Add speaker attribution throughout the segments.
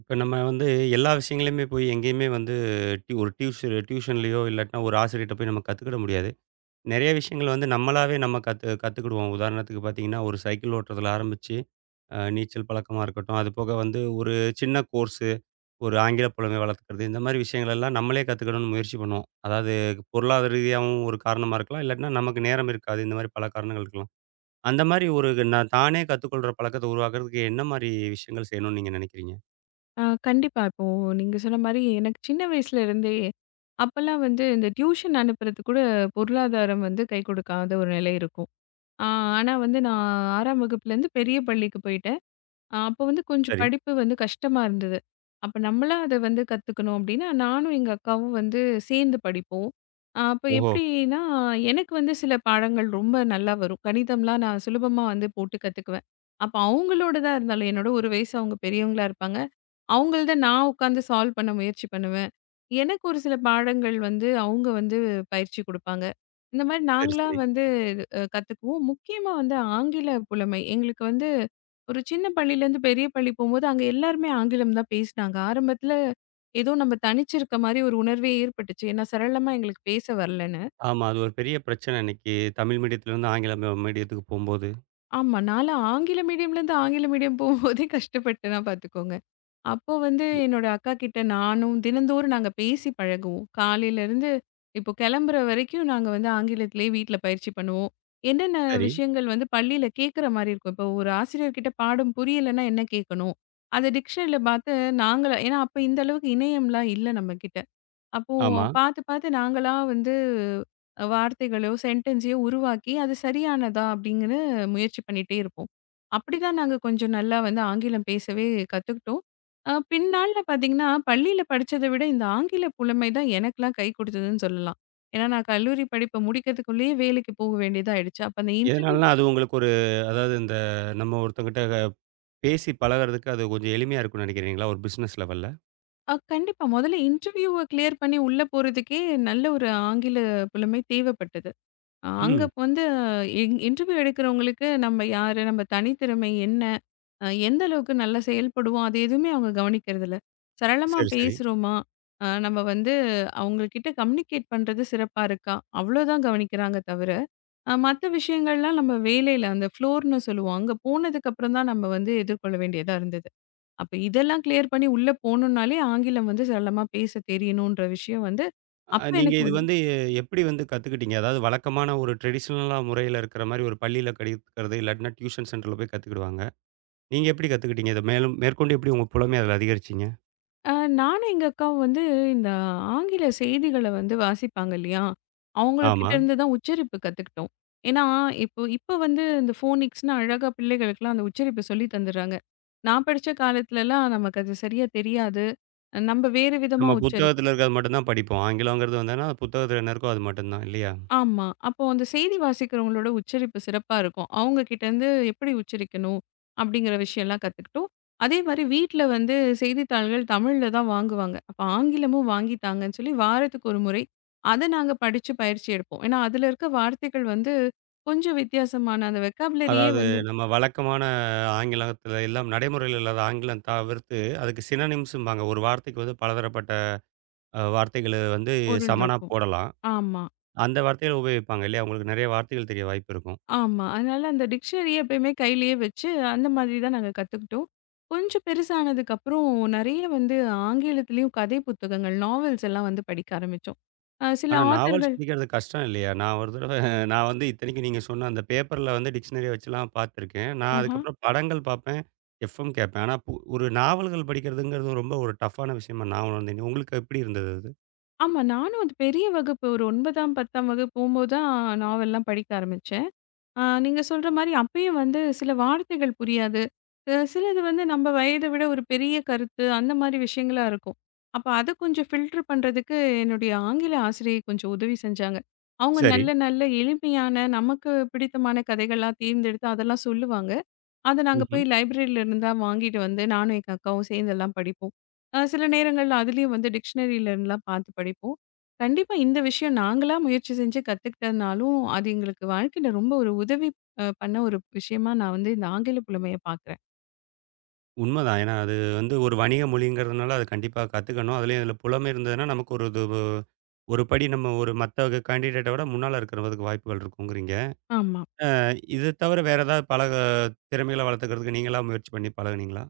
Speaker 1: இப்ப நம்ம வந்து எல்லா விஷயங்களையுமே போய் எங்கேயுமே வந்து ஒரு டியூஷன்லயோ இல்லாட்டினா ஒரு ஆசிரியர்ட்ட போய் நம்ம கத்துக்கிட முடியாது. நெறைய விஷயங்கள் வந்து நம்மளாவே நம்ம கத்துக்கிடுவோம். உதாரணத்துக்கு பார்த்தீங்கன்னா, ஒரு சைக்கிள் ஓட்டுறதுல ஆரம்பிச்சு, நீச்சல் பழக்கமா இருக்கட்டும், அது போக வந்து ஒரு சின்ன கோர்ஸு, ஒரு ஆங்கில புலமை வளர்த்துக்கிறது, இந்த மாரி விஷயங்கள் எல்லாம் நம்மளே கத்துக்கணும்னு முயற்சி பண்ணுவோம். அதாவது பொருளாதார ரீதியாவும் ஒரு காரணமா இருக்கலாம். இல்லாட்டினா நமக்கு நேரம் இருக்காது. இந்த மாரி பல காரணங்கள் இருக்கலாம். அந்த மாரி ஒரு நான் தானே கத்துக்கொள்ற பழக்கத்த உருவாக்குறதுக்கு என்ன மாரி விஷயங்கள் செய்யணும்னு நீங்க நினைக்கிறீங்க?
Speaker 2: கண்டிப்பா. இப்போ நீங்க சொன்ன மாரி எனக்கு சின்ன வயசுல இருந்தே, அப்பல்லாம் வந்து இந்த டியூஷன் அனுப்புறதுக்கு கூட பொருளாதாரம் வந்து கை கொடுக்காத ஒரு நிலை இருக்கும். ஆ ஆனா வந்து நான் 6ஆம் வகுப்புலேருந்து பெரிய பள்ளிக்கு போயிட்டேன். அப்போ வந்து கொஞ்சம்
Speaker 1: சரி.
Speaker 2: படிப்பு வந்து கஷ்டமா இருந்தது. அப்ப நம்மளா அத வந்து கத்துக்கணும் அப்டின்னா, நானும் எங்க அக்காவும் வந்து சேர்ந்து படிப்போம். அப்ப
Speaker 1: ஓஹோ!
Speaker 2: எப்டின்னா, எனக்கு வந்து சில பாடங்கள் ரொம்ப நல்லா வரும். கணிதம்லாம் நான் சுலபமா வந்து போட்டு கத்துக்குவேன். அப்ப அவங்களோடதா இருந்தாலும் என்னோட ஒரு வயசு அவங்க பெரியவங்களா இருப்பாங்க. அவங்கள்த நான் உட்காந்து சால்வ் பண்ண முயற்சி பண்ணுவேன். எனக்கு ஒரு சில பாடங்கள் வந்து அவங்க வந்து பயிற்சி குடுப்பாங்க. இந்த மாரி
Speaker 1: சரி,
Speaker 2: நாங்களா
Speaker 1: சரி.
Speaker 2: வந்து கத்துக்குவோம். முக்கியமா வந்து ஆங்கில புலமை. எங்களுக்கு வந்து ஒரு சின்ன பள்ளியிலேருந்து பெரிய பள்ளி போம்போது, அங்க எல்லாருமே ஆங்கிலம் தான் பேசினாங்க. ஆரம்பத்தில ஏதோ நம்ம தனிச்சு இருக்க மாரி ஒரு உணர்வே ஏற்பட்டுச்சு. ஏன்னா சரளமா எங்களுக்கு பேச வரல.
Speaker 1: ஆமா. அது ஒரு பெரிய பிரச்சனை இன்னைக்கு தமிழ் மீடியத்திலருந்து ஆங்கில மீடியத்துக்கு போம்போது.
Speaker 2: ஆமா. நான்லாம் ஆங்கில மீடியம்லேருந்து ஆங்கில மீடியம் போகும்போதே கஷ்டப்பட்டேன்னா பார்த்துக்கோங்க. அப்போ வந்து
Speaker 1: இ
Speaker 2: என்னோட அக்காகிட்ட நானும் தினந்தோறும் நாங்க பேசி பழகுவோம். காலையிலேருந்து இப்போ கிளம்புற வரைக்கும் நாங்க வந்து ஆங்கிலத்திலேயே வீட்ல பயிற்சி பண்ணுவோம். என்னென்ன
Speaker 1: சரி.
Speaker 2: விஷயங்கள் வந்து பள்ளியில கேட்குற மாரி இருக்கும். இப்போ ஒரு ஆசிரியர்கிட்ட பாடம் புரியலன்னா என்ன கேட்கணும்? அத டிக்ஷனரில பார்த்து நாங்கள ஏன்னா அப்ப இந்த அளவுக்கு இணையம்லாம் இல்ல நம்மகிட்ட. அப்போ
Speaker 1: ஆமா.
Speaker 2: பார்த்து பார்த்து நாங்களா வந்து வார்த்தைகளோ, சென்டென்ஸையோ உருவாக்கி, அது சரியானதா அப்டிங்கன்னு முயற்சி பண்ணிட்டே இருப்போம். அப்படிதான் நாங்க கொஞ்சம் நல்லா வந்து ஆங்கிலம் பேசவே கத்துக்கிட்டோம். பின்னாள்ல பார்த்தீங்கன்னா, பள்ளியில படிச்சத விட இந்த ஆங்கில புலமை தான் எனக்கெல்லாம் கை கொடுத்ததுன்னு சொல்லலாம். ஏன்னா நான் கல்லூரி படிப்ப முடிக்கிறதுக்குள்ளேயே வேலைக்கு போக வேண்டியதா ஆயிடுச்சு. அப்ப அந்த இன்டர்வியூ
Speaker 1: எதனாலன்னா, அது உங்களுக்கு ஒரு அதாவது இந்த நம்ம ஒருத்தங்கிட்ட பேசி பழகுறதுக்கு அது கொஞ்சம் எளிமையா இருக்கும்னு நினைக்கிறீங்களா? ஒரு பிசினஸ் லெவல்ல?
Speaker 2: கண்டிப்பா. முதல்ல இன்டர்வியூவ கிளியர் பண்ணி உள்ள போறதுக்கே நல்ல ஒரு ஆங்கில புலமை தேவைப்பட்டது. அங்க
Speaker 1: ம்.
Speaker 2: வந்து இன்டர்வியூ எடுக்கிறவங்களுக்கு நம்ம யாரு? நம்ம தனித்திறமை என்ன? எந்த அளவுக்கு நல்லா செயல்படுவோம்? அது எதுவுமே அவங்க கவனிக்கிறதில்ல. சரளமா
Speaker 1: சரி, சரி.
Speaker 2: பேசுறோமா? நம்ம வந்து அவங்ககிட்ட கம்யூனிகேட் பண்றது சிறப்பா இருக்கா? அவ்வளோதான் கவனிக்கிறாங்க தவிர, மத்த விஷயங்கள்லாம் நம்ம வேலையில அந்த ஃப்ளோர்ன்னு சொல்லுவோம். அங்க போனதுக்கு அப்புறம் தான் நம்ம வந்து எதிர்கொள்ள வேண்டியதா இருந்தது. அப்ப இதெல்லாம் கிளியர் பண்ணி உள்ள போணும்னாலே ஆங்கிலம் வந்து சரளமா பேச தெரியணுன்ற விஷயம் வந்து, அப்ப
Speaker 1: நீங்க
Speaker 2: எனக்கு
Speaker 1: இது வந்து எப்படி வந்து கத்துக்கிட்டீங்க? அதாவது வழக்கமான ஒரு ட்ரெடிஷனலா முறையில இருக்கிற மாரி ஒரு பள்ளியில கடிக்கிறது, இல்லாட்டினா டியூஷன் சென்டர்ல போய் கத்துக்கிடுவாங்க. நீங்க எப்படி கத்துக்கிட்டீங்க? இத மேலும் மேற்கொண்டு எப்படி உங்க புலமைய அதில அதிகரிச்சீங்க?
Speaker 2: அ நானும் எங்க அக்காவும் வந்து இந்த ஆங்கில செய்திகள வந்து வாசிப்பாங்க இல்லையா? அவங்கள்கிட்ட
Speaker 1: ஆமா.
Speaker 2: இருந்து தான் உச்சரிப்பு கத்துக்கிட்டோம். ஏன்னா, இப்போ இப்போ வந்து இந்த ஃபோனிக்ஸ்ன்னு அழகா பிள்ளைகளுக்குலாம் அந்த உச்சரிப்பு சொல்லி தந்துடுறாங்க. நான் படிச்ச காலத்துலலாம் நமக்கு அது சரியா தெரியாது. நம்ம வேறு விதமா
Speaker 1: நம்ம
Speaker 2: உச்சரிப்போம்.
Speaker 1: புத்தகத்துல இருக்கிறது மட்டும் தான் படிப்போம். ஆங்கிலங்கிறது வந்ததுன்னா, புத்தகத்துல என்ன இருக்கோ அது மட்டும் தான் இல்லையா?
Speaker 2: ஆமா. அப்போ அந்த செய்தி வாசிக்கிறவங்களோட உச்சரிப்பு சிறப்பா இருக்கும். அவங்க கிட்டேருந்து எப்படி உச்சரிக்கணும்? அப்படிங்கிற விஷயம்லாம் கத்துக்கிட்டோம். அதே மாரி வீட்ல வந்து செய்தித்தாள்கள் தமிழ்ல தான் வாங்குவாங்க. அப்ப ஆங்கிலமும் வாங்கி தாங்கன்னு சொல்லி வாரத்துக்கு ஒரு முறை அத நாங்க படிச்சு பயிற்சி எடுப்போம். ஏன்னா, அதுல இருக்க வார்த்தைகள் வந்து கொஞ்சம் வித்தியாசமான அந்த வெக்காபுலரியே
Speaker 1: அதாவது
Speaker 2: வந்து
Speaker 1: நம்ம வழக்கமான ஆங்கிலத்துல எல்லாம் நடைமுறையில இல்லாத ஆங்கிலம் தவிர்த்து, அதுக்கு சினோனிம்ஸ்ம்பாங்க. ஒரு வார்த்தைக்கு வந்து பலதரப்பட்ட வார்த்தைகள வந்து
Speaker 2: பொருள்
Speaker 1: சமனா
Speaker 2: இருக்கும்.
Speaker 1: போடலாம்.
Speaker 2: ஆமா.
Speaker 1: அந்த வார்த்தைகள உபயோகிப்பாங்க இல்லையா? உங்களுக்கு நெறைய வார்த்தைகள் தெரிய வாய்ப்பு இருக்கும்.
Speaker 2: ஆமா. அதனால அந்த டிக்ஷனரிய எப்பயுமே கையிலேயே வச்சு, அந்த மாதிரி தான் நாங்க கத்துக்கிட்டோம். கொஞ்சம் பெருசானதுக்கப்புறம் நெறைய வந்து ஆங்கிலத்திலயும் கதை புத்தகங்கள், நாவல்ஸ் எல்லாம் வந்து படிக்க ஆரம்பிச்சோம். சில
Speaker 1: ஆனா, நாவல்ஸ்
Speaker 2: ஆத்தர்கள்
Speaker 1: படிக்கிறது கஷ்டம் இல்லையா? நான் ஒரு தடவ நான் வந்து இத்தனைக்கும் நீங்க சொன்ன அந்த பேப்பர்ல வந்து டிக்ஷனரி வச்சுலாம் பார்த்துருக்கேன். நான்
Speaker 2: ஆஹா.
Speaker 1: அதுக்கப்புறம் படங்கள் பார்ப்பேன். எஃப்எம் கேட்பேன். ஆனா, ஒரு நாவல்கள் படிக்கிறதுங்கிறது ரொம்ப ஒரு டஃப்பான விஷயமா நான் உணர்ந்தேன். உங்களுக்கு எப்படி இருந்தது அது?
Speaker 2: ஆமா. நானும் அது பெரிய வகுப்பு ஒரு 9ஆம், 10ஆம் வகுப்பு போம்போது தான் நாவல்லாம் படிக்க ஆரம்பிச்சேன். ஆ, நீங்க சொல்ற மாரி அப்பயும் வந்து சில வார்த்தைகள் புரியாது. சிலது வந்து நம்ம வயத விட ஒரு பெரிய கருத்து, அந்த மாரி விஷயங்களா இருக்கும். அப்ப அத கொஞ்சம் ஃபில்டர் பண்றதுக்கு என்னுடைய ஆங்கில ஆசிரியை கொஞ்சம் உதவி செஞ்சாங்க. அவங்க
Speaker 1: சரி.
Speaker 2: நல்ல, நல்ல எளிமையான, நமக்கு பிடித்தமான கதைகள்லாம் தேர்ந்தெடுத்து அதெல்லாம் சொல்லுவாங்க. அத நாங்க
Speaker 1: ம்ஹ்ம்.
Speaker 2: போய் லைப்ரரில இருந்தா வாங்கிட்டு வந்து, நானும் எங்க அக்காவும் சேர்ந்தெல்லாம் படிப்போம். சில நேரங்கள்ல அதுலயும் வந்து டிக்ஷனரில இருந்துலாம் பார்த்து படிப்போம். கண்டிப்பா இந்த விஷயம் நாங்களா முயற்சி செஞ்சு கத்துக்கிட்டதுனாலும், அது எங்களுக்கு வாழ்க்கையில ரொம்ப ஒரு உதவி பண்ண ஒரு விஷயமா நான் வந்து இந்த ஆங்கில புலமைய பார்க்குறேன்.
Speaker 1: உண்மதான். ஏன்னா, அது வந்து ஒரு வணிக மொழிங்கிறதுனால அது கண்டிப்பா கத்துக்கணும். அதுலயும் இதுல புலமை இருந்ததுன்னா, நமக்கு ஒரு இது ஒரு படி நம்ம ஒரு மத்த கேண்டிடேட்ட விட முன்னால இருக்கிறதுக்கு வாய்ப்புகள் இருக்குங்கிறீங்க.
Speaker 2: ஆமா.
Speaker 1: அ இது தவிர வேற ஏதாவது பழக திறமைகள வளர்த்துக்கிறதுக்கு நீங்களா முயற்சி பண்ணி பழகுனீங்களா?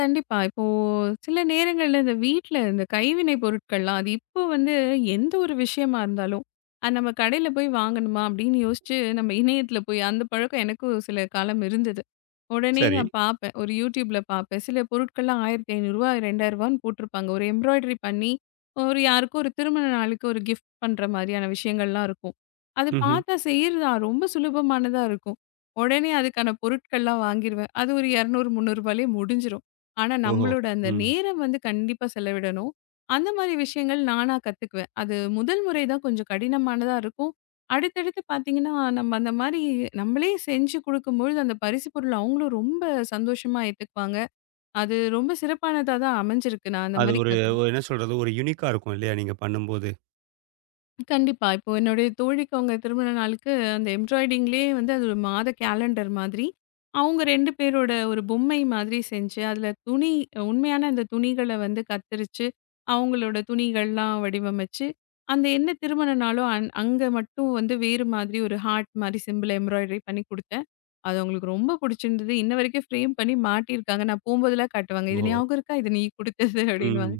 Speaker 2: கண்டிப்பா. இப்போ சில நேரங்கள்ல இந்த வீட்ல இந்த கைவினை பொருட்கள்லாம், அது இப்போ வந்து எந்த ஒரு விஷயமா இருந்தாலும், அது நம்ம கடையில போய் வாங்கணுமா அப்படின்னு யோசிச்சு, நம்ம இணையத்தில போய் அந்த பழக்கம் எனக்கும் சில காலம் இருந்தது. உடனே
Speaker 1: சரி.
Speaker 2: நான் பார்ப்பேன். ஒரு YouTubeல பார்ப்பேன். சில பொருட்கள்லாம் ரூ. 1500 ரூ. 2000ன்னு போட்டிருப்பாங்க. ஒரு எம்ப்ராய்டரி பண்ணி, ஒரு யாருக்கோ ஒரு திருமண நாளுக்கு ஒரு கிஃப்ட் பண்ற மாதிரியான விஷயங்கள்லாம் இருக்கும். அது
Speaker 1: ம்ஹ்ம்.
Speaker 2: பார்த்தா செய்றதா ரொம்ப சுலபமானதா இருக்கும். உடனே அதுக்கான பொருட்கள்லாம் வாங்கிருவேன். அது ஒரு ரூ. 200, 300லே முடிஞ்சிரும். ஆனா,
Speaker 1: ஓஹோ!
Speaker 2: நம்மளோட அந்த
Speaker 1: ம்.
Speaker 2: நேரம் வந்து கண்டிப்பா செலவிடணும். அந்த மாரி விஷயங்கள் நானா கத்துக்குவேன். அது முதல் முறை தான் கொஞ்சம் கடினமானதா இருக்கும். அடுத்தடுத்து பார்த்தீங்கன்னா, நம்ம அந்த மாரி நம்மளே செஞ்சு குடுக்கும்பொழுது, அந்த பரிசு பொருள் அவங்களும் ரொம்ப சந்தோஷமா ஏத்துக்குவாங்க. அது ரொம்ப சிறப்பானதா தான் அமைஞ்சிருக்கு. நான் அந்த
Speaker 1: அது
Speaker 2: மாரி
Speaker 1: ஒரு
Speaker 2: கத்
Speaker 1: ஒரு என்ன சொல்றது, ஒரு யூனிக்கா இருக்கும் இல்லையா? நீங்க பண்ணும்போது.
Speaker 2: கண்டிப்பா. இப்போ என்னுடைய தோழிக்கு அவங்க திருமண நாளுக்கு அந்த எம்ப்ராய்டிங்லேயே வந்து அது ஒரு மாத கேலண்டர் மாதிரி, அவங்க 2 பேரோட ஒரு பொம்மை மாதிரி செஞ்சு, அதில துணி உண்மையான அந்த துணிகள வந்து கத்தரிச்சு, அவங்களோட துணிகள்லாம் வடிவமைச்சு, அந்த என்ன திருமண நாளோ அங்க மட்டும் வந்து வேறு மாதிரி ஒரு ஹார்ட் மாதிரி சிம்பிள் எம்ப்ராய்டரி பண்ணி குடுத்தேன். அது அவங்களுக்கு ரொம்ப புடிச்சிருந்தது. இன்ன வரைக்கும் ஃப்ரேம் பண்ணி மாட்டியிருக்காங்க. நான் போம்போதெல்லாம் காட்டுவாங்க. "இது
Speaker 1: ஓஹோ!
Speaker 2: ஞாபகம் இருக்கா? இது நீ குடுத்தது"
Speaker 1: ம்.
Speaker 2: அப்படின்னுவாங்க.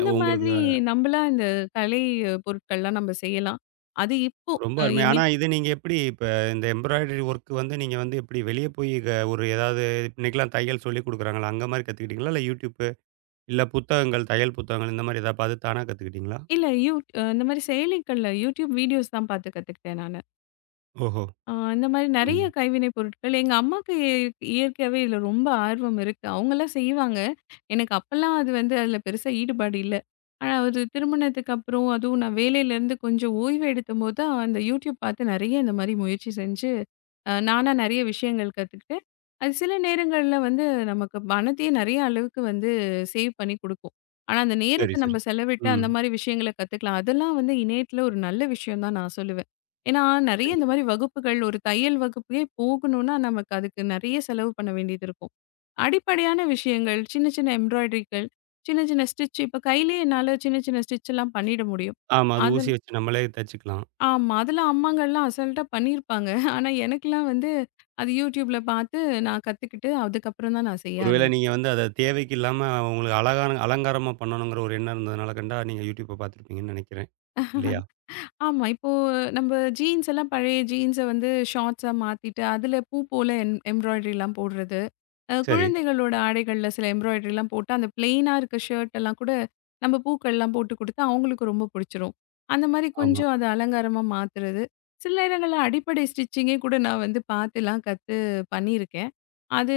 Speaker 1: உங்களுக்கு
Speaker 2: மாதிரி நம்பளா இந்த கலை பொருட்கள்லாம் நம்ம செய்யலாம். அது இப்போ
Speaker 1: ரொம்ப
Speaker 2: அ
Speaker 1: அருமை.
Speaker 2: இனி
Speaker 1: ஆனா இது நீங்க எப்படி இப்ப இந்த எம்ப்ராய்டரி ஒர்க் வந்து நீங்க வந்து எப்படி வெளிய போய் ஒரு ஏதாவது இன்னைக்கெல்லாம் தையல் சொல்லிக் குடுக்குறாங்கல்ல, அந்த மாரி கத்துக்கிட்டீங்களா? இல்ல YouTube இல்ல புத்தகங்கள், தையல் புத்தகங்கள் இந்த மாரி ஏதாவது பார்த்து தானா கத்துக்கிட்டீங்களா?
Speaker 2: இல்ல யூ இந்த மாரி செயலிகள்ல YouTube வீடியோஸ் தான் பார்த்து கத்துக்கிட்டேன் நானு.
Speaker 1: ஓஹோ!
Speaker 2: இந்த மாரி நெறைய
Speaker 1: ம்.
Speaker 2: கைவினை பொருட்கள் எங்க அம்மாக்கு இயற்கையாவே இதுல ரொம்ப ஆர்வம் இருக்கு. அவங்கலாம் செய்வாங்க. எனக்கு அப்பலாம் அது வந்து அதுல பெருசா ஈடுபாடு இல்ல. ஆனா ஒரு திருமணத்துக்கு அப்புறம் அதுவும் நான் வேலையிலேருந்து கொஞ்சம் ஓய்வு எடுத்தபோது தான் அந்த YouTube பார்த்து நெறைய இந்த மாரி முயற்சி செஞ்சு நானா நெறைய விஷயங்கள் கத்துக்கிட்டேன். அது சில நேரங்கள்ல வந்து நமக்கு பணத்தையே நெறைய அளவுக்கு வந்து சேவ் பண்ணி குடுக்கும். ஆனா, அந்த
Speaker 1: சரி,
Speaker 2: நேரத்த
Speaker 1: சரி.
Speaker 2: நம்ம செலவிட்டு
Speaker 1: ம்.
Speaker 2: அந்த மாரி விஷயங்கள கத்துக்கலாம். அதெல்லாம் வந்து இணையத்துல ஒரு நல்ல விஷயம் தான் நான் சொல்லுவேன். ஏன்னா, நெறைய இந்த
Speaker 1: கண்டிப்பா.
Speaker 2: மாரி வகுப்புகள் ஒரு தையல் வகுப்புக்கே போகணும்னா, நமக்கு அதுக்கு நெறைய செலவு பண்ண வேண்டியது இருக்கும். அடிப்படையான விஷயங்கள், சின்ன சின்ன எம்ப்ராய்டரிகள், சின்ன சின்ன ஸ்டிட்ச் இப்ப கையிலேயே என்னால சின்ன சின்ன ஸ்டிட்ச் எல்லாம் பண்ணிட முடியும்.
Speaker 1: ஆமா. அது ஊசி
Speaker 2: அதெல்லாம்
Speaker 1: வச்சு நம்மளே தச்சுக்கலாம்.
Speaker 2: ஆமா. அதுல அம்மாங்கலாம் அசால்ட்டா பண்ணியிருப்பாங்க. ஆனா எனக்கெல்லாம் வந்து அது YouTubeல பார்த்து நான் கத்துக்கிட்டு, அதுக்கப்புறம் தான் நான் செய்ய
Speaker 1: ஒருவேளை நீங்க
Speaker 2: ஆரம்பிச்சேன்.
Speaker 1: வந்து அத தேவைக்கு இல்லாம உங்களுக்கு அழகான அலங்காரமா பண்ணணுங்கிற ஒரு எண்ணம் இருந்ததுனால கண்டா, நீங்க YouTubeஅ பார்த்துருப்பீங்கன்னு நெனைக்கிறேன். இல்லையா?
Speaker 2: ஆமா. இப்போ நம்ப ஜீன்ஸ் எல்லாம் பழைய ஜீன்ஸ வந்து ஷார்ட்ஸா மாத்திட்டு, அதுல பூ போல எம்ப்ராய்டரிலாம் போடுறது.
Speaker 1: சரி.
Speaker 2: குழந்தைகளோட ஆடைகள்ல சில எம்ப்ராய்டரிலாம் போட்டு, அந்த பிளெயினா இருக்க ஷர்ட் எல்லாம் கூட நம்ம பூக்கள்லாம் போட்டு குடுத்தா, அவங்களுக்கு ரொம்ப புடிச்சிரும். அந்த மாரி
Speaker 1: ஆமா.
Speaker 2: கொஞ்சம் அத அலங்காரமா மாத்துறது. சில நேரங்கள்ல அடிப்படை ஸ்டிச்சிங்கே கூட நான் வந்து பாத்துலாம் கத்து பண்ணியிருக்கேன். அது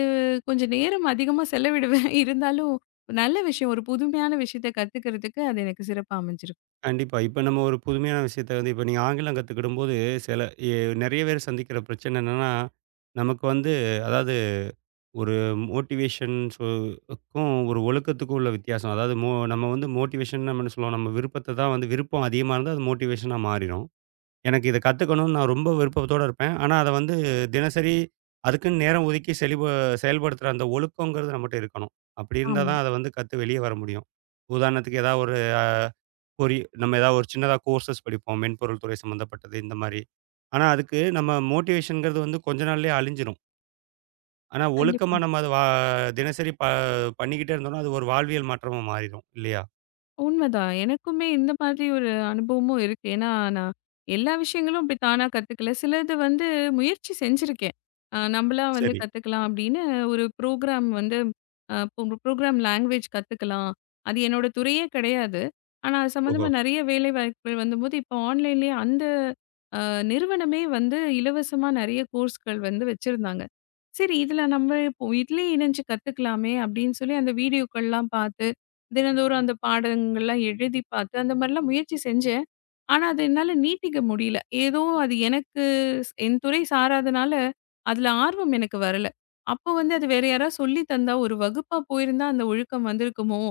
Speaker 2: கொஞ்சம் நேரம் அதிகமா செலவிடுவேன். இருந்தாலும் நல்ல விஷயம். ஒரு புதுமையான விஷயத்த கத்துக்கிறதுக்கு அது எனக்கு சிறப்பா அமைஞ்சிருக்கு.
Speaker 1: கண்டிப்பா. இப்ப நம்ம ஒரு புதுமையான விஷயத்த வந்து இப்ப நீங்க ஆங்கிலம் கத்துக்கிடும்போது, சில எ நெறைய பேர் சந்திக்கிற பிரச்சனை என்னன்னா, நமக்கு வந்து அதாவது ஒரு மோட்டிவேஷன் க்கும் ஒரு ஒழுக்கத்துக்கும் உள்ள வித்தியாசம். அதாவது நம்ம வந்து மோட்டிவேஷன் நம்ம என்ன சொல்லுவோம், நம்ம விருப்பத்த தான் வந்து விருப்பம் அதிகமா இருந்தா அது மோட்டிவேஷனா மாறிரும். எனக்கு இத கத்துக்கணும்னு நான் ரொம்ப விருப்பத்தோட இருப்பேன். ஆனா, அத வந்து தினசரி அதுக்குன்னு நேரம் ஒதுக்கி செயல்படுத்துற அந்த ஒழுக்கங்கிறது நம்மட்ட இருக்கணும். அப்படி இருந்தா
Speaker 2: ஆமா.
Speaker 1: தான் அத வந்து வெளிய வர முடியும். உதாரணத்துக்கு ஏதாவது அ ஒரு நம்ம ஏதாவது ஒரு சின்னதா கோர்சஸ் படிப்போம். மென்பொருள் துறை சம்மந்தப்பட்டது இந்த மாரி. ஆனா, அதுக்கு நம்ம மோட்டிவேஷன்ங்கிறது வந்து கொஞ்ச நாள்லயே அழிஞ்சிரும். ஆனா, ஒழுக்கமா
Speaker 2: கண்டிப்பா.
Speaker 1: நம்ம அத தினசரி பண்ணிக்கிட்டே இருந்தோம்னா, அது ஒரு வாழ்வியல் மாற்றமா மாறிரும் இல்லையா?
Speaker 2: உண்மதான். எனக்குமே இந்த மாதிரி ஒரு அனுபவமும் இருக்கு. ஏன்னா, நான் எல்லா விஷயங்களும் அப்படி தானா கத்துக்கல. சிலது வந்து முயற்சி செஞ்சிருக்கேன். நம்பளா வந்து
Speaker 1: சரி.
Speaker 2: கத்துக்கலாம் அப்படின்னு ஒரு ப்ரோகிராம் வந்து அ ஒரு ப்ரோகிராம் லாங்குவேஜ் கத்துக்கலாம். அது என்னோட துறையே கிடையாது. ஆனா, அது
Speaker 1: ஓஹோ!
Speaker 2: சம்மந்தமா நெறைய வேலை வாய்ப்புகள் வந்தபோது, இப்போ ஆன்லைன்லேயே அந்த நிறுவனமே வந்து இலவசமா நெறைய கோர்ஸ்கள் வந்து வச்சிருந்தாங்க. சரி இதுல நம்ம இப்போ இதுலயே இணைஞ்சு கத்துக்கலாமே அப்படின்னு சொல்லி அந்த வீடியோக்கள்லாம் பார்த்து, தினந்தோறும் அந்த பாடங்கள்லாம் எழுதி பார்த்து, அந்த மாரிலாம் முயற்சி செஞ்சேன். ஆனா அது என்னால நீட்டிக்க முடியல. ஏதோ அது எனக்கு என் துறை சாராதனால, அதுல ஆர்வம் எனக்கு வரல. அப்போ வந்து அது வேற யாராவது சொல்லி தந்தா, ஒரு வகுப்பா போயிருந்தா அந்த ஒழுக்கம் வந்திருக்குமோ!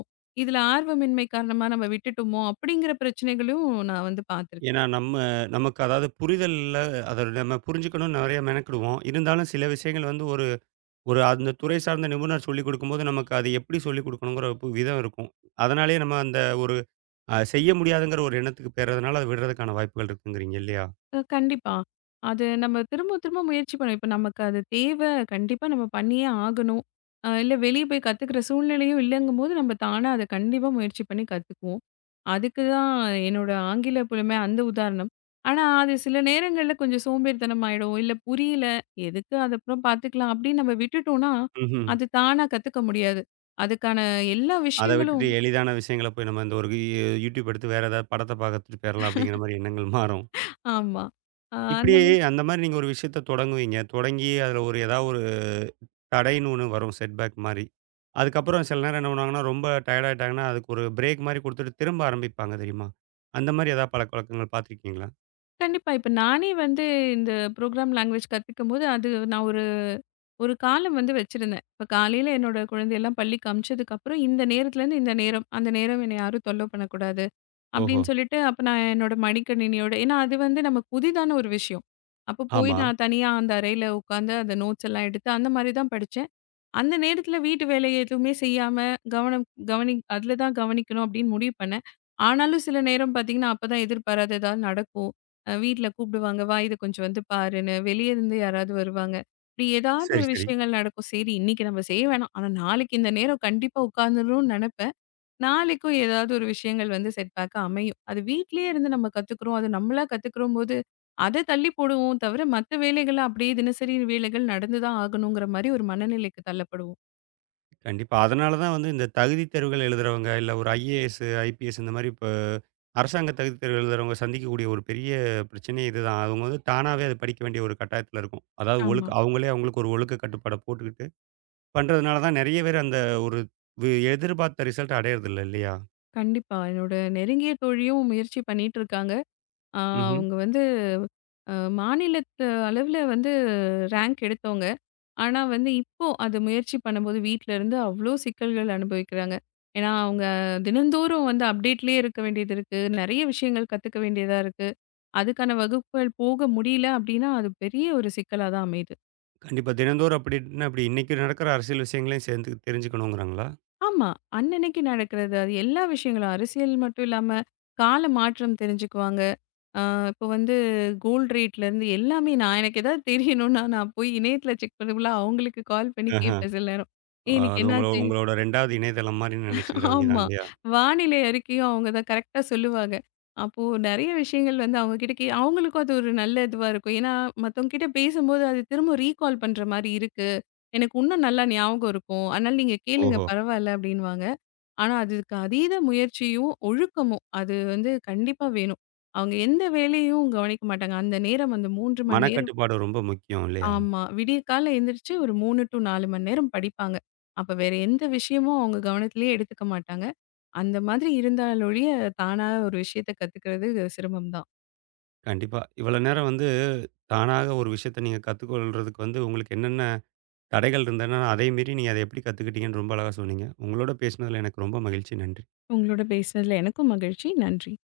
Speaker 2: இதுல ஆர்வமின்மை காரணமா நம்ம விட்டுட்டோமோ! அப்படிங்கிற பிரச்சனைகளையும் நான் வந்து
Speaker 1: ஏன்னா
Speaker 2: பார்த்துருக்கேன்.
Speaker 1: நமக்கு அதாவது புரிதல்ல அத நம்ம புரிஞ்சுக்கணும்னு நெறைய மெனக்கிடுவோம். இருந்தாலும் சில விஷயங்கள் வந்து ஒரு ஒரு அந்த துறை சார்ந்த நிபுணர் சொல்லிக் குடுக்கும்போது, நமக்கு அது எப்படி சொல்லிக் குடுக்கணுங்கிற விதம் இருக்கும். அதனாலேயே நம்ம அந்த ஒரு செய்ய முடியாதுங்கிற ஒரு எண்ணத்துக்கு போயிறதுனால, அத விடுறதுக்கான வாய்ப்புகள் இருக்குங்கிறீங்க இல்லையா?
Speaker 2: கண்டிப்பா. அது நம்ம திரும்ப திரும்ப முயற்சி பண்ணணும். இப்ப நமக்கு அது தேவை, கண்டிப்பா நம்ம பண்ணியே ஆகணும். இல்ல வெளிய போய் கத்துக்கிற சூழ்நிலையும் இல்லங்கும்போது, நம்ம தானா அத கண்டிப்பா முயற்சி பண்ணி கத்துக்குவோம். அதுக்கு தான் என்னோட ஆங்கில புலமை அந்த உதாரணம். ஆனா, அது சில நேரங்கள்ல கொஞ்சம் சோம்பேறித்தனம் ஆயிடும். இல்ல புரியல, எதுக்கு அது அப்புறம் பார்த்துக்கலாம் அப்படின்னு நம்ம விட்டுட்டோம்னா,
Speaker 1: ம்ஹ்ம்.
Speaker 2: அது தானா கத்துக்க முடியாது. அதுக்கான எல்லா
Speaker 1: அத
Speaker 2: விஷயங்களும்
Speaker 1: விட்டுட்டு எளிதான விஷயங்கள போய் நம்ம இந்த ஒரு YouTube எடுத்து வேற ஏதாவது படத்த பாத்துட்டு போயிறலாம் அப்படிங்கிற மாரி எண்ணங்கள் மாறும்.
Speaker 2: ஆமா. அ
Speaker 1: இப்படி
Speaker 2: அந்த
Speaker 1: அந்த மாரி நீங்க ஒரு விஷயத்த தொடங்குவீங்க. தொடங்கி அதில ஒரு ஏதாவது ஒரு தடைன்னு ஒண்ணு வரும் செட்பேக் மாரி. அதுக்கப்புறம் சில நேரம் என்ன பண்ணுவாங்கன்னா, ரொம்ப டயர்ட் ஆயிட்டாங்கன்னா, அதுக்கு ஒரு பிரேக் மாரி குடுத்துட்டு திரும்ப ஆரம்பிப்பாங்க தெரியுமா? அந்த மாரி ஏதாவது பழக்கவழக்கங்கள் பார்த்துருக்கீங்களா?
Speaker 2: கண்டிப்பா. இப்ப நானே வந்து இந்த ப்ரோக்ராம் லாங்குவேஜ் கத்துக்கும்போது, அது நான் ஒரு ஒரு காலம் வந்து வச்சிருந்தேன். இப்ப காலையில என்னோட குழந்தையெல்லாம் பள்ளிக்கு அனுப்பிச்சதுக்கப்புறம், இந்த நேரத்துலேருந்து இந்த நேரம், அந்த நேரம் என்ன யாரும் தொல்ல பண்ணக்கூடாது
Speaker 1: ஓஹோ!
Speaker 2: அப்படின்னு சொல்லிட்டு, அப்ப நான் என்னோட மடிக்கணினியோட ஏன்னா அது வந்து நமக்கு புதிதான ஒரு விஷயம். அப்ப போய்
Speaker 1: ஆமா.
Speaker 2: நான் தனியா அந்த அறையில உட்காந்து அந்த நோட்ஸ் எல்லாம் எடுத்து அந்த மாரி தான் படிச்சேன். அந்த நேரத்துல வீட்டு வேலை எதுவுமே செய்யாம கவனம் கவனி அதுல தான் கவனிக்கணும் அப்படின்னு முடிவு பண்ணேன். ஆனாலும் சில நேரம் பார்த்தீங்கன்னா, அப்பதான் எதிர்பாராத ஏதாவது நடக்கும். வீட்ல கூப்பிடுவாங்க, "வா இத கொஞ்சம் வந்து பாருன்னு." வெளிய இருந்து யாராவது வருவாங்க. இப்படி ஏதாவது
Speaker 1: சரி,
Speaker 2: ஒரு
Speaker 1: சரி.
Speaker 2: விஷயங்கள் நடக்கும். சரி இன்னைக்கு நம்ம செய்ய வேணாம். ஆனா நாளைக்கு இந்த நேரம் கண்டிப்பா உட்காந்துரணும்னு நெனப்பேன். நாளைக்கும் ஏதாவது ஒரு விஷயங்கள் வந்து செட் பேக்கா அமையும். அது வீட்லயே இருந்து நம்ம கத்துக்கிறோம். அது நம்மளா கத்துக்கிறோம்போது, அத தள்ளி போடுவோம் தவிர, மத்த வேலைகள்லாம் அப்படியே தினசரி வேலைகள் நடந்து தான் ஆகணுங்கிற மாரி ஒரு மனநிலைக்கு தள்ளப்படுவோம்.
Speaker 1: கண்டிப்பா. அதனால தான் வந்து இந்த தகுதி தேர்வுகள் எழுதுறவங்க, இல்ல ஒரு ஐஏஎஸ், ஐபிஎஸ் இந்த மாரி இப்ப அரசாங்க தகுதி தேர்வு எழுதுறவங்க சந்திக்கக்கூடிய ஒரு பெரிய பிரச்சனையே இதுதான். அவங்க வந்து தானாவே அத படிக்க வேண்டிய ஒரு கட்டாயத்தில இருக்கும். அதாவது
Speaker 2: ஆமா.
Speaker 1: அவங்களே அவங்களுக்கு ஒரு ஒழுக்க கட்டுப்பாட போட்டுக்கிட்டு பண்றதுனால தான் நெறைய பேர் அந்த ஒரு எதிர்பார்த்த ரிசல்ட்ட அடையறதில்ல இல்லையா?
Speaker 2: கண்டிப்பா. என்னோட நெருங்கிய தோழியும் முயற்சி பண்ணிட்டு இருக்காங்க. அ
Speaker 1: ம்ஹ்ம்.
Speaker 2: அவங்க வந்து அ மாநிலத்து அளவுல வந்து ரேங்க் எடுத்தவங்க. ஆனா வந்து இப்போ அது முயற்சி பண்ணும்போது வீட்ல இருந்து அவ்ளோ சிக்கல்கள் அனுபவிக்கிறாங்க. ஏன்னா, அவங்க தினந்தோறும் வந்து அப்டேட்லயே இருக்க வேண்டியது இருக்கு. நெறைய விஷயங்கள் கத்துக்க வேண்டியதா இருக்கு. அதுக்கான வகுப்புகள் போக முடியல அப்டின்னா, அது பெரிய ஒரு சிக்கலா தான் அமையுது.
Speaker 1: கண்டிப்பா தினந்தோறும் அப்டின்னா எப்டி இன்னைக்கு நடக்கிற அரசியல் விஷயங்களையும் சேர்ந்து தெரிஞ்சுக்கணுங்கிறாங்களா?
Speaker 2: ஆமா. அன்னன்னைக்கு நடக்கிறது. அது எல்லா விஷயங்களும் அரசியல் மட்டும் இல்லாம, கால மாற்றம் தெரிஞ்சுக்குவாங்க. ஆ இப்போ வந்து கோல்ட் ரேட்லேருந்து எல்லாமே நான் எனக்கு ஏதாவது தெரியணும்னா, நான் போய் இணையத்தில செக் பண்ணக்குள்ள அவங்களுக்கு கால் பண்ணி
Speaker 1: ஆஹ.
Speaker 2: கேட்பேன் சில நேரம். "ஏய் இன்னைக்கு
Speaker 1: அது உங்களோ
Speaker 2: என்னாச்சு?"
Speaker 1: உங்களோட 2வது இணையதளம் மாரி நெனச்சுக்கிட வேண்டியதான்
Speaker 2: ஆமா.
Speaker 1: இல்லையா?
Speaker 2: வானிலை அறிக்கையும் அவங்க தான் கரெக்ட்டா சொல்லுவாங்க. அப்போ நெறைய விஷயங்கள் வந்து அவங்க கிட்ட அவங்களுக்கும் அது ஒரு நல்ல இதுவா இருக்கும். ஏன்னா மத்தவங்க கிட்ட பேசும்போது அது திரும்ப ரீகால் பண்ற மாரி இருக்கு. எனக்கு இன்னும் நல்லா ஞாபகம் இருக்கும். அதனால நீங்க கேளுங்க
Speaker 1: ஓஹோ!
Speaker 2: பரவால்ல அப்படின்னுவாங்க. ஆனா, அதுக்கு அதீத முயற்சியும், ஒழுக்கமும் அது வந்து கண்டிப்பா வேணும். அவங்க எந்த வேலையும் கவனிக்க மாட்டாங்க. அந்த நேரம் அந்த 3 மணி நேரம்
Speaker 1: மனக்கட்டுப்பாடு ரொம்ப முக்கியம் இல்லையா?
Speaker 2: ஆமா. விடியற்காலைல எந்திரிச்சு ஒரு 3 டூ 4 மணி நேரம் படிப்பாங்க. அப்ப வேற எந்த விஷயமும் அவங்க கவனத்திலேயே எடுத்துக்க மாட்டாங்க. அந்த மாதிரி இருந்தாலொழிய, தானா ஒரு விஷயத்த கத்துக்கிறது சிரமம் தான்.
Speaker 1: கண்டிப்பா. இவ்வளோ நேரம் வந்து தானாக ஒரு விஷயத்த நீங்க கத்துக்கொள்றதுக்கு வந்து உங்களுக்கு என்னென்ன தடைகள் இருந்ததுன்னா, அதை மீறி நீங்க அத எப்டி கத்துக்கிட்டீங்கன்னு ரொம்ப அழகா சொன்னீங்க. உங்களோட பேசினதுல எனக்கு ரொம்ப மகிழ்ச்சி. நன்றி.
Speaker 2: உங்களோட பேசினதுல எனக்கும் மகிழ்ச்சி. நன்றி.